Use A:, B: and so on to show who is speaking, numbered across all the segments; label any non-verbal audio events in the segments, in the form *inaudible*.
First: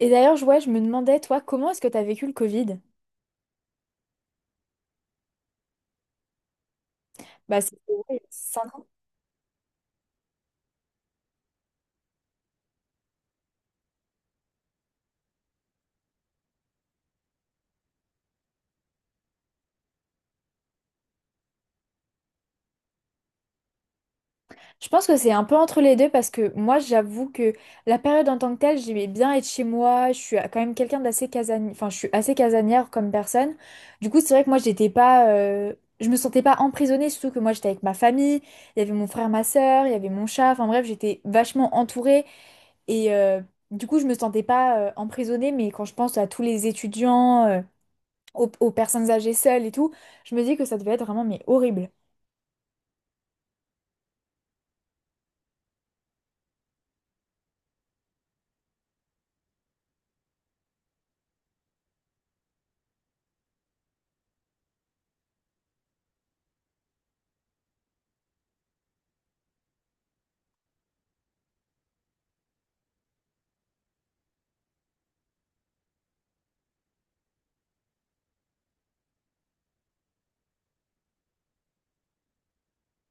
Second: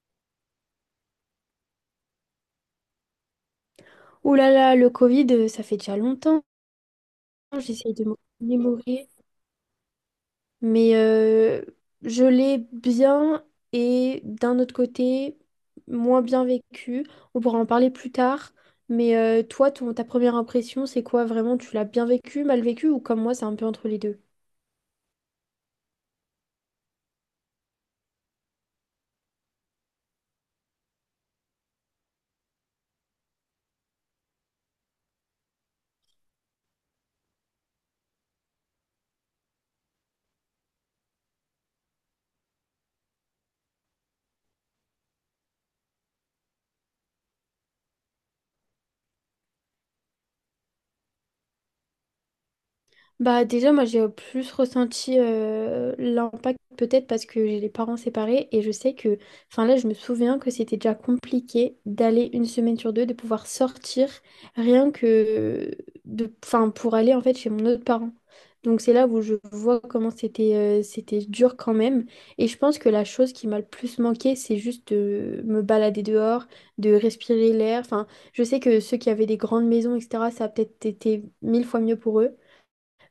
A: Et d'ailleurs, ouais, je me demandais, toi, comment est-ce que tu as vécu le Covid?
B: Ouh là là, le Covid, ça fait déjà longtemps.
A: Bah, c'était
B: J'essaye
A: ouais,
B: de
A: il
B: me
A: y a 5 ans.
B: remémorer. Mais euh, je l'ai bien et d'un autre côté, moins bien vécu. On pourra en parler plus tard. Toi, ta première impression, c'est quoi vraiment? Tu l'as bien vécu, mal vécu ou comme moi, c'est un peu entre les deux?
A: Je pense que c'est un peu entre les deux parce que moi, j'avoue que la période en tant que telle, j'aimais bien être chez moi. Je suis quand même quelqu'un d'assez casanier, enfin, je suis assez casanière comme personne. Du coup, c'est vrai que moi, j'étais pas, je me sentais pas emprisonnée, surtout que moi, j'étais avec ma famille. Il y avait mon frère, ma sœur, il y avait mon chat. Enfin bref, j'étais vachement entourée et du coup, je me sentais pas emprisonnée. Mais quand je pense à tous les étudiants, aux personnes âgées seules et tout, je me dis que ça devait être vraiment mais horrible.
B: Bah déjà moi j'ai plus ressenti l'impact peut-être parce que j'ai les parents séparés et je sais que enfin là je me souviens que c'était déjà compliqué d'aller une semaine sur deux de pouvoir sortir rien que de enfin pour aller en fait chez mon autre parent. Donc c'est là où je vois comment c'était c'était dur quand même et je pense que la chose qui m'a le plus manqué c'est juste de me balader dehors, de respirer l'air. Enfin je sais que ceux qui avaient des grandes maisons etc ça a peut-être été mille fois mieux pour eux.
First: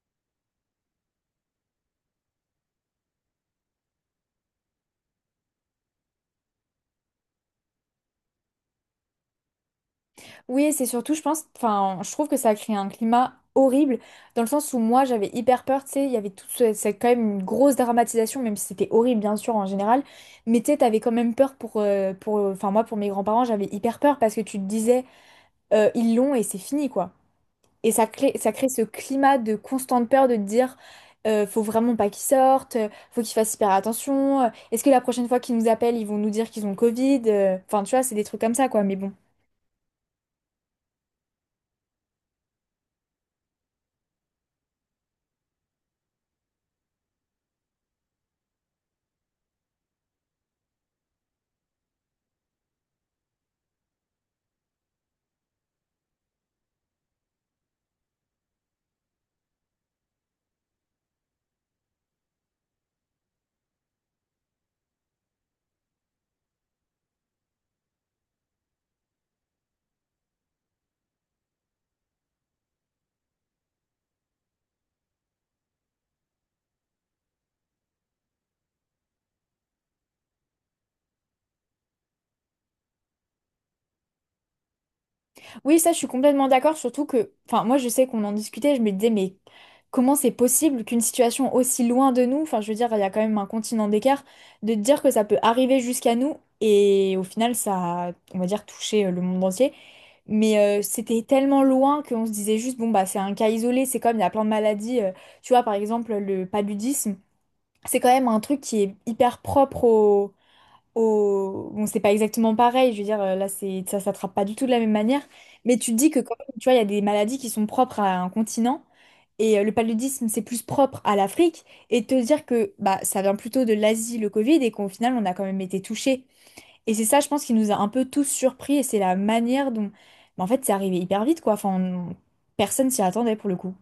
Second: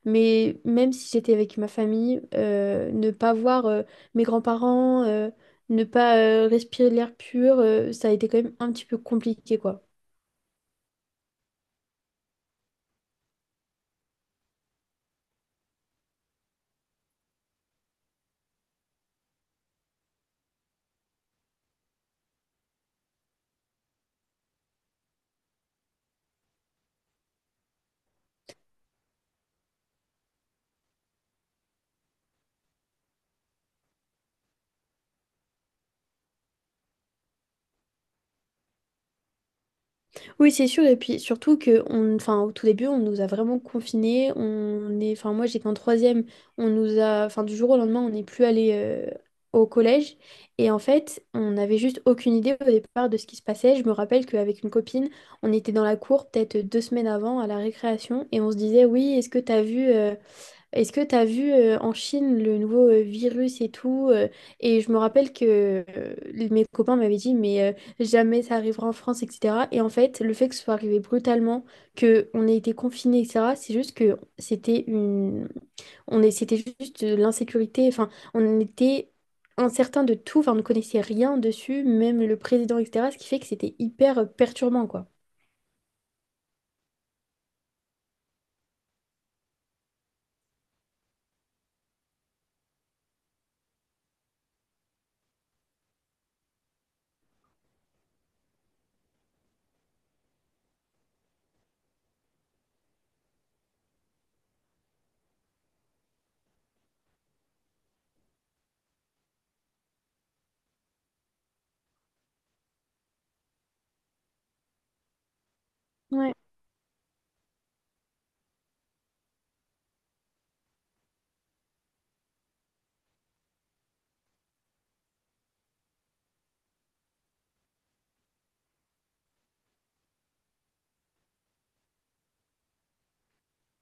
B: Mais même si j'étais avec ma famille, ne pas voir mes grands-parents, ne pas respirer l'air pur, ça a été quand même un petit peu compliqué, quoi.
A: Oui, et c'est surtout, je pense, enfin, je trouve que ça a créé un climat horrible dans le sens où moi j'avais hyper peur, tu sais, il y avait toute cette quand même une grosse dramatisation, même si c'était horrible bien sûr en général, mais tu sais, t'avais quand même peur pour, enfin moi pour mes grands-parents, j'avais hyper peur parce que tu te disais ils l'ont et c'est fini quoi. Et ça crée ce climat de constante peur de te dire, faut vraiment pas qu'ils sortent, faut qu'ils fassent hyper attention. Est-ce que la prochaine fois qu'ils nous appellent, ils vont nous dire qu'ils ont le Covid? Enfin, tu vois, c'est des trucs comme ça, quoi. Mais bon.
B: Oui, c'est sûr. Et puis surtout que, on, enfin, au tout début, on nous a vraiment confinés. On est, enfin, moi, j'étais en troisième. On nous a, enfin, du jour au lendemain, on n'est plus allé au collège. Et en fait, on n'avait juste aucune idée au départ de ce qui se passait. Je me rappelle qu'avec une copine, on était dans la cour peut-être deux semaines avant à la récréation et on se disait, oui, est-ce que t'as vu? Est-ce que tu as vu en Chine le nouveau virus et tout et je me rappelle que mes copains m'avaient dit jamais ça arrivera en France etc. Et en fait le fait que ce soit arrivé brutalement, que on ait été confinés etc. C'est juste que c'était une on est c'était juste de l'insécurité. Enfin on était incertain de tout. Enfin on ne connaissait rien dessus, même le président etc. Ce qui fait que c'était hyper perturbant quoi.
A: Oui, ça, je suis complètement d'accord, surtout que, enfin, moi, je sais qu'on en discutait, je me disais, mais comment c'est possible qu'une situation aussi loin de nous, enfin, je veux dire, il y a quand même un continent d'écart, de te dire que ça peut arriver jusqu'à nous et au final, ça a, on va dire, touché le monde entier. Mais c'était tellement loin qu'on se disait juste, bon, bah, c'est un cas isolé, c'est comme il y a plein de maladies. Tu vois, par exemple, le paludisme, c'est quand même un truc qui est hyper propre Bon, c'est pas exactement pareil, je veux dire, là, ça s'attrape pas du tout de la même manière. Mais tu te dis que,
B: Ouais.
A: quand même, tu vois, il y a des maladies qui sont propres à un continent. Et le paludisme, c'est plus propre à l'Afrique. Et te dire que bah, ça vient plutôt de l'Asie, le Covid, et qu'au final, on a quand même été touchés et c'est ça, je pense, qui nous a un peu tous surpris et c'est la manière dont. Mais en fait, c'est arrivé hyper vite, quoi. Personne s'y attendait pour le coup.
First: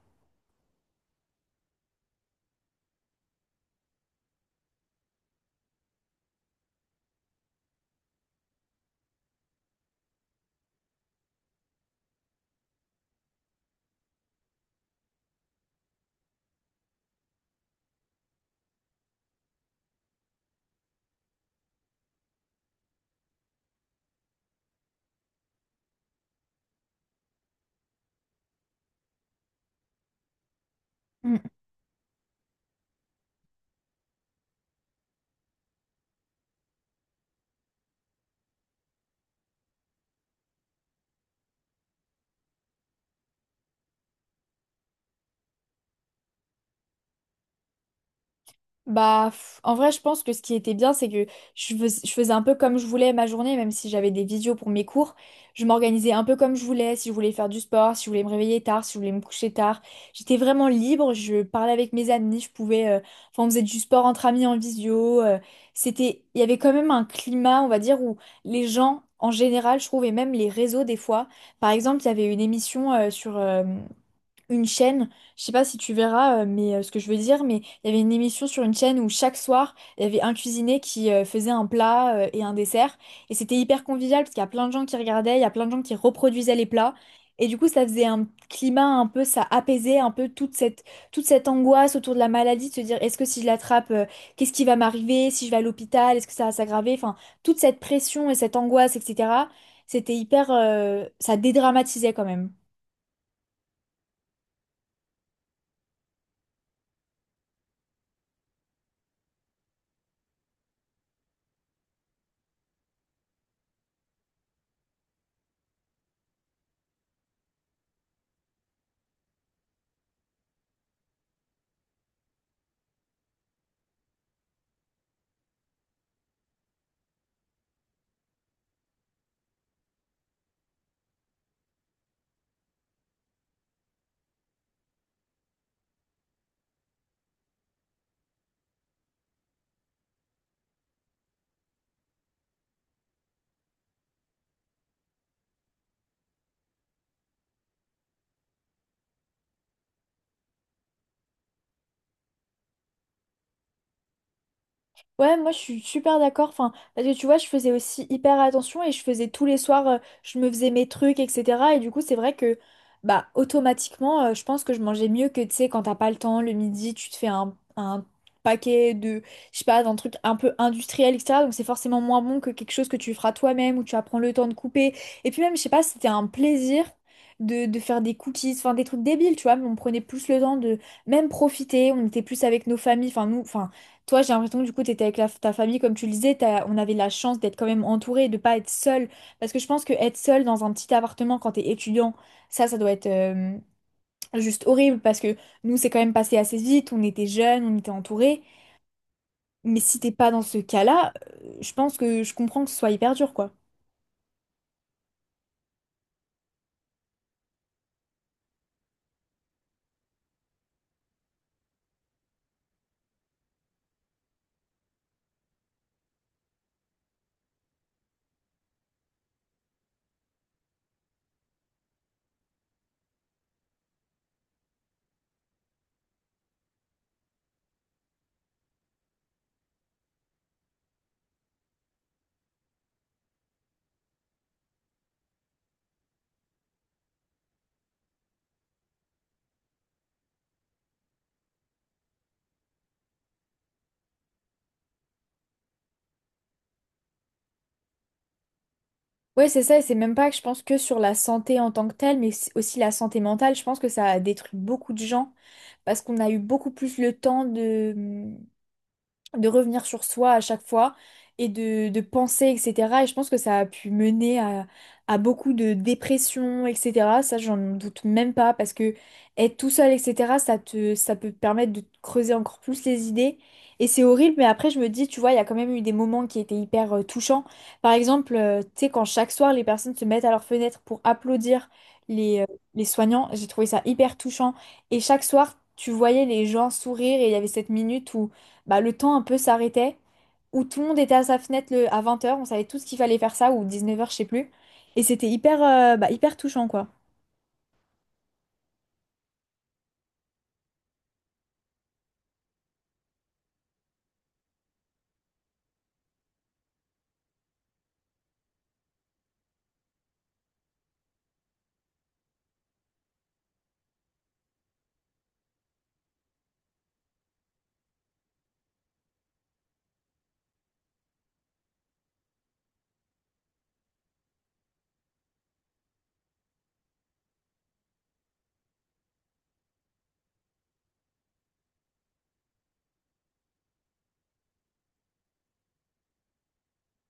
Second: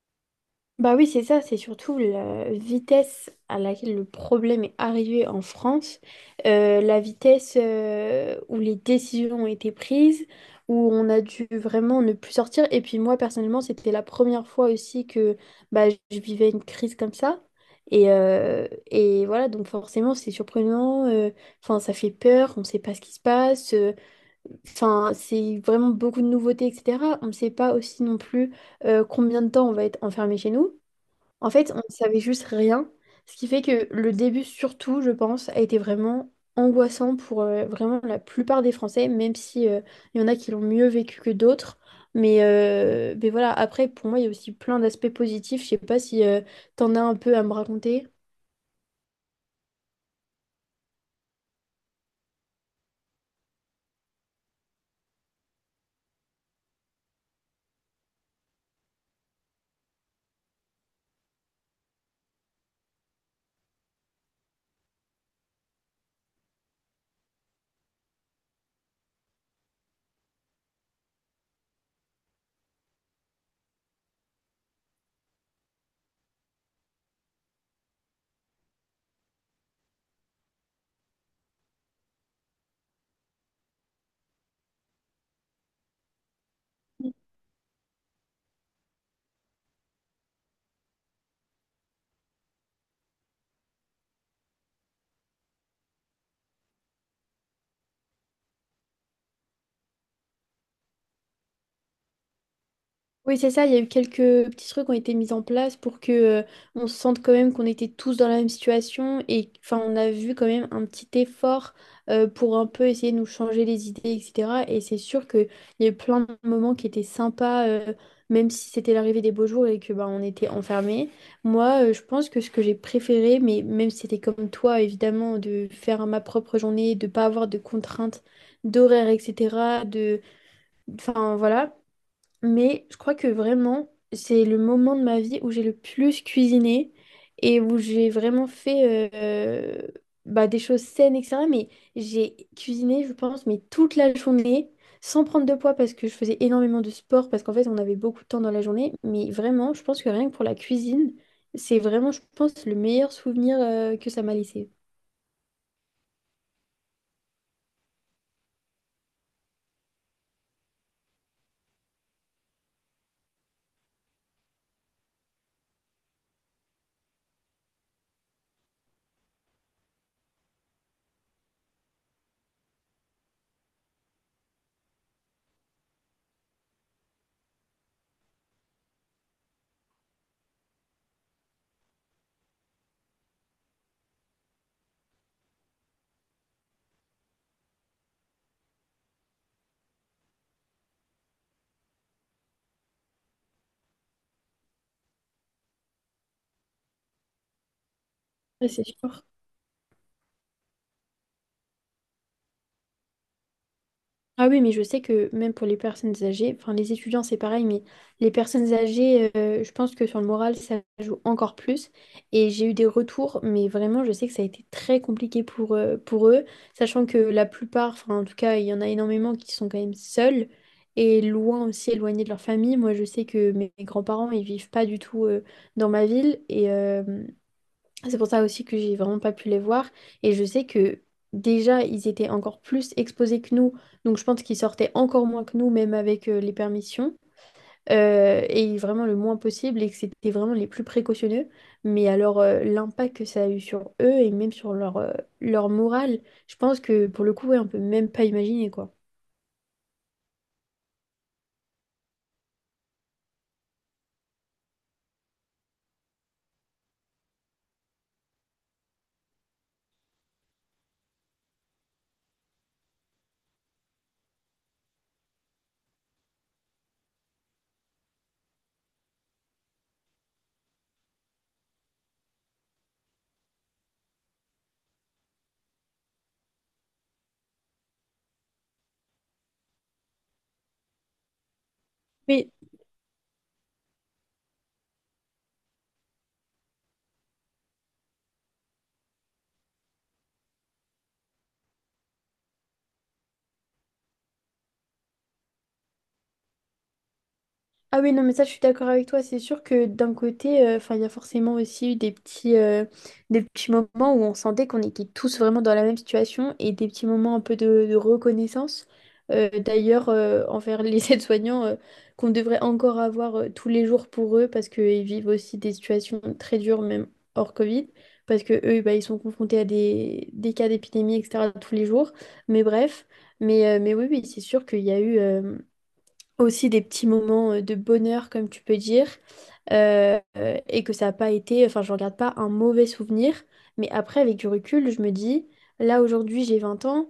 B: Bah oui, c'est ça, c'est surtout la vitesse à laquelle le problème est arrivé en France, la vitesse où les décisions ont été prises, où on a dû vraiment ne plus sortir. Et puis moi, personnellement, c'était la première fois aussi que bah, je vivais une crise comme ça. Et voilà, donc forcément, c'est surprenant, enfin, ça fait peur, on ne sait pas ce qui se passe, enfin, c'est vraiment beaucoup de nouveautés, etc. On ne sait pas aussi non plus combien de temps on va être enfermé chez nous. En fait, on ne savait juste rien, ce qui fait que le début, surtout, je pense, a été vraiment angoissant pour vraiment la plupart des Français, même si il y en a qui l'ont mieux vécu que d'autres. Mais voilà, après, pour moi, il y a aussi plein d'aspects positifs. Je sais pas si tu t'en as un peu à me raconter.
A: Bah, en vrai, je pense que ce qui était bien, c'est que je faisais un peu comme je voulais ma journée, même si j'avais des visios pour mes cours. Je m'organisais un peu comme je voulais, si je voulais faire du sport, si je voulais me réveiller tard, si je voulais me coucher tard. J'étais vraiment libre, je parlais avec mes amis, je pouvais... Enfin, on faisait du sport entre amis en visio. C'était... Il y avait quand même un climat, on va dire, où les gens, en général, je trouve, et même les réseaux des fois. Par exemple, il y avait une émission sur... une chaîne, je sais pas si tu verras ce que je veux dire, mais il y avait une émission sur une chaîne où chaque soir, il y avait un cuisinier qui faisait un plat et un dessert et c'était hyper convivial parce qu'il y a plein de gens qui regardaient, il y a plein de gens qui reproduisaient les plats et du coup, ça faisait un climat un peu ça apaisait un peu toute cette angoisse autour de la maladie de se dire est-ce que si je l'attrape, qu'est-ce qui va m'arriver, si je vais à l'hôpital, est-ce que ça va s'aggraver, enfin toute cette pression et cette angoisse etc. C'était hyper ça dédramatisait quand même.
B: Oui, c'est ça, il y a eu quelques petits trucs qui ont été mis en place pour que on se sente quand même qu'on était tous dans la même situation et enfin on a vu quand même un petit effort pour un peu essayer de nous changer les idées, etc. Et c'est sûr qu'il y a eu plein de moments qui étaient sympas, même si c'était l'arrivée des beaux jours et que bah, on était enfermés. Moi, je pense que ce que j'ai préféré, mais même si c'était comme toi, évidemment, de faire ma propre journée, de pas avoir de contraintes d'horaire, etc. De... Enfin voilà. Mais je crois que vraiment, c'est le moment de ma vie où j'ai le plus cuisiné et où j'ai vraiment fait bah, des choses saines, etc. Mais j'ai cuisiné, je pense, mais toute la journée, sans prendre de poids parce que je faisais énormément de sport, parce qu'en fait, on avait beaucoup de temps dans la journée. Mais vraiment, je pense que rien que pour la cuisine, c'est vraiment, je pense, le meilleur souvenir que ça m'a laissé.
A: Ouais, moi je suis super d'accord. Enfin, parce que tu vois, je faisais aussi hyper attention et je faisais tous les soirs, je me faisais mes trucs, etc. Et du coup, c'est vrai que, bah, automatiquement, je pense que je mangeais mieux que, tu sais, quand t'as pas le temps, le midi, tu te fais un paquet de, je sais pas, d'un truc un peu industriel, etc. Donc c'est forcément moins bon que quelque chose que tu feras toi-même ou tu vas prendre le temps de couper. Et puis même, je sais pas, c'était un plaisir. De faire des cookies, enfin des trucs débiles, tu vois, mais on prenait plus le temps de même profiter, on était plus avec nos familles, enfin nous, enfin toi, j'ai l'impression que du coup, tu étais avec ta famille, comme tu le disais, on avait la chance d'être quand même entouré, de pas être seul. Parce que je pense que être seul dans un petit appartement quand t'es étudiant, ça doit être juste horrible. Parce que nous, c'est quand même passé assez vite, on était jeunes, on était entourés.
B: Ouais, c'est sûr.
A: Mais si t'es pas dans ce cas-là, je pense que je comprends que ce soit hyper dur, quoi.
B: Ah oui, mais je sais que même pour les personnes âgées, enfin les étudiants c'est pareil, mais les personnes âgées, je pense que sur le moral, ça joue encore plus. Et j'ai eu des retours, mais vraiment, je sais que ça a été très compliqué pour eux, sachant que la plupart, enfin en tout cas, il y en a énormément qui sont quand même seuls et loin aussi, éloignés de leur famille. Moi, je sais que mes grands-parents, ils vivent pas du tout dans ma ville et, c'est pour ça aussi que j'ai vraiment pas pu les voir. Et je sais que déjà, ils étaient encore plus exposés que nous. Donc je pense qu'ils sortaient encore moins que nous, même avec les permissions. Et vraiment le moins possible et que c'était vraiment les plus précautionneux. Mais alors l'impact que ça a eu sur eux et même sur leur, leur morale, je pense que pour le coup, ouais, on peut même pas imaginer quoi.
A: Ouais, c'est ça, et c'est même pas que je pense que sur la santé en tant que telle, mais aussi la santé mentale, je pense que ça a détruit beaucoup de gens parce qu'on a eu beaucoup plus le temps de revenir sur soi à chaque fois et de penser, etc. Et je pense que ça a pu mener à beaucoup de dépression, etc. Ça, j'en doute même pas parce que être tout seul, etc., ça peut te permettre de te creuser encore plus les idées. Et c'est horrible, mais après, je me dis, tu vois, il y a quand même eu des moments qui étaient hyper touchants. Par exemple, tu sais, quand chaque soir, les personnes se mettent à leur fenêtre pour applaudir les, euh,
B: Oui,
A: les soignants, j'ai trouvé ça hyper touchant. Et chaque soir, tu voyais les gens sourire et il y avait cette minute où bah, le temps un peu s'arrêtait, où tout le monde était à sa fenêtre à 20 heures on savait tous qu'il fallait faire ça, ou 19 heures je sais plus. Et c'était hyper touchant, quoi.
B: ah oui, non, mais ça, je suis d'accord avec toi. C'est sûr que d'un côté, enfin, il y a forcément aussi eu des petits moments où on sentait qu'on était tous vraiment dans la même situation et des petits moments un peu de reconnaissance. D'ailleurs, envers les *laughs* aides-soignants, qu'on devrait encore avoir tous les jours pour eux parce qu'ils vivent aussi des situations très dures, même hors Covid, parce que eux, bah, ils sont confrontés à des cas d'épidémie, etc., tous les jours. Mais bref, mais oui, oui, c'est sûr qu'il y a eu. Aussi des petits moments de bonheur, comme tu peux dire, et que ça n'a pas été, enfin, je ne regarde pas un mauvais souvenir. Mais après, avec du recul, je me dis, là, aujourd'hui, j'ai 20 ans,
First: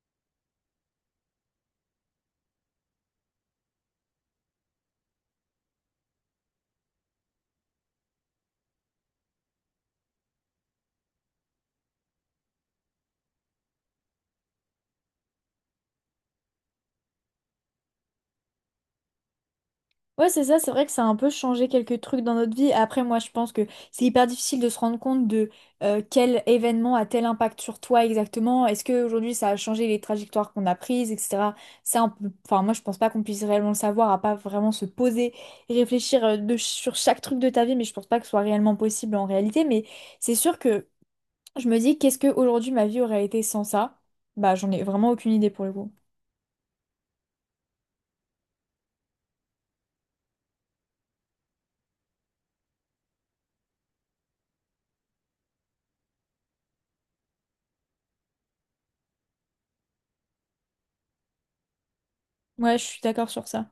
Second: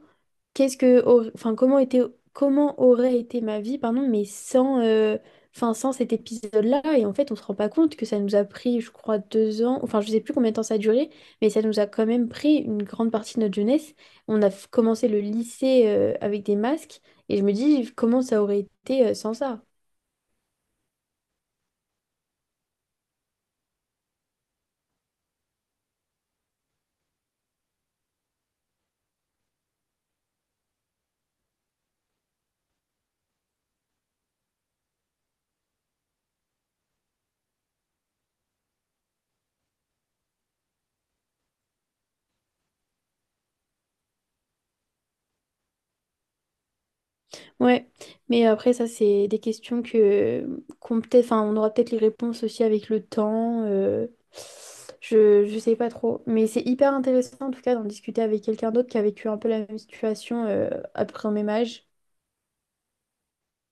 B: qu'est-ce que enfin comment était comment aurait été ma vie pardon mais sans enfin sans cet épisode-là et en fait on se rend pas compte que ça nous a pris je crois 2 ans enfin je sais plus combien de temps ça a duré mais ça nous a quand même pris une grande partie de notre jeunesse on a commencé le lycée avec des masques et je me dis comment ça aurait été sans ça.
A: Ouais, c'est ça, c'est vrai que ça a un peu changé quelques trucs dans notre vie. Après, moi, je pense que c'est hyper difficile de se rendre compte de quel événement a tel impact sur toi exactement. Est-ce qu'aujourd'hui, ça a changé les trajectoires qu'on a prises, etc. Ça, enfin, moi, je pense pas qu'on puisse réellement le savoir, à pas vraiment se poser et réfléchir sur chaque truc de ta vie, mais je pense pas que ce soit réellement possible en réalité. Mais c'est sûr que je me dis, qu'est-ce que aujourd'hui ma vie aurait été sans ça? Bah, j'en ai vraiment aucune idée pour le coup.
B: Ouais, mais après ça c'est des questions que qu'on peut-être, enfin on aura peut-être les réponses aussi avec le temps. Je sais pas trop, mais c'est hyper intéressant en tout cas d'en discuter avec quelqu'un d'autre qui a vécu un peu la même situation à peu près au même âge.
A: Ouais, je suis d'accord sur ça.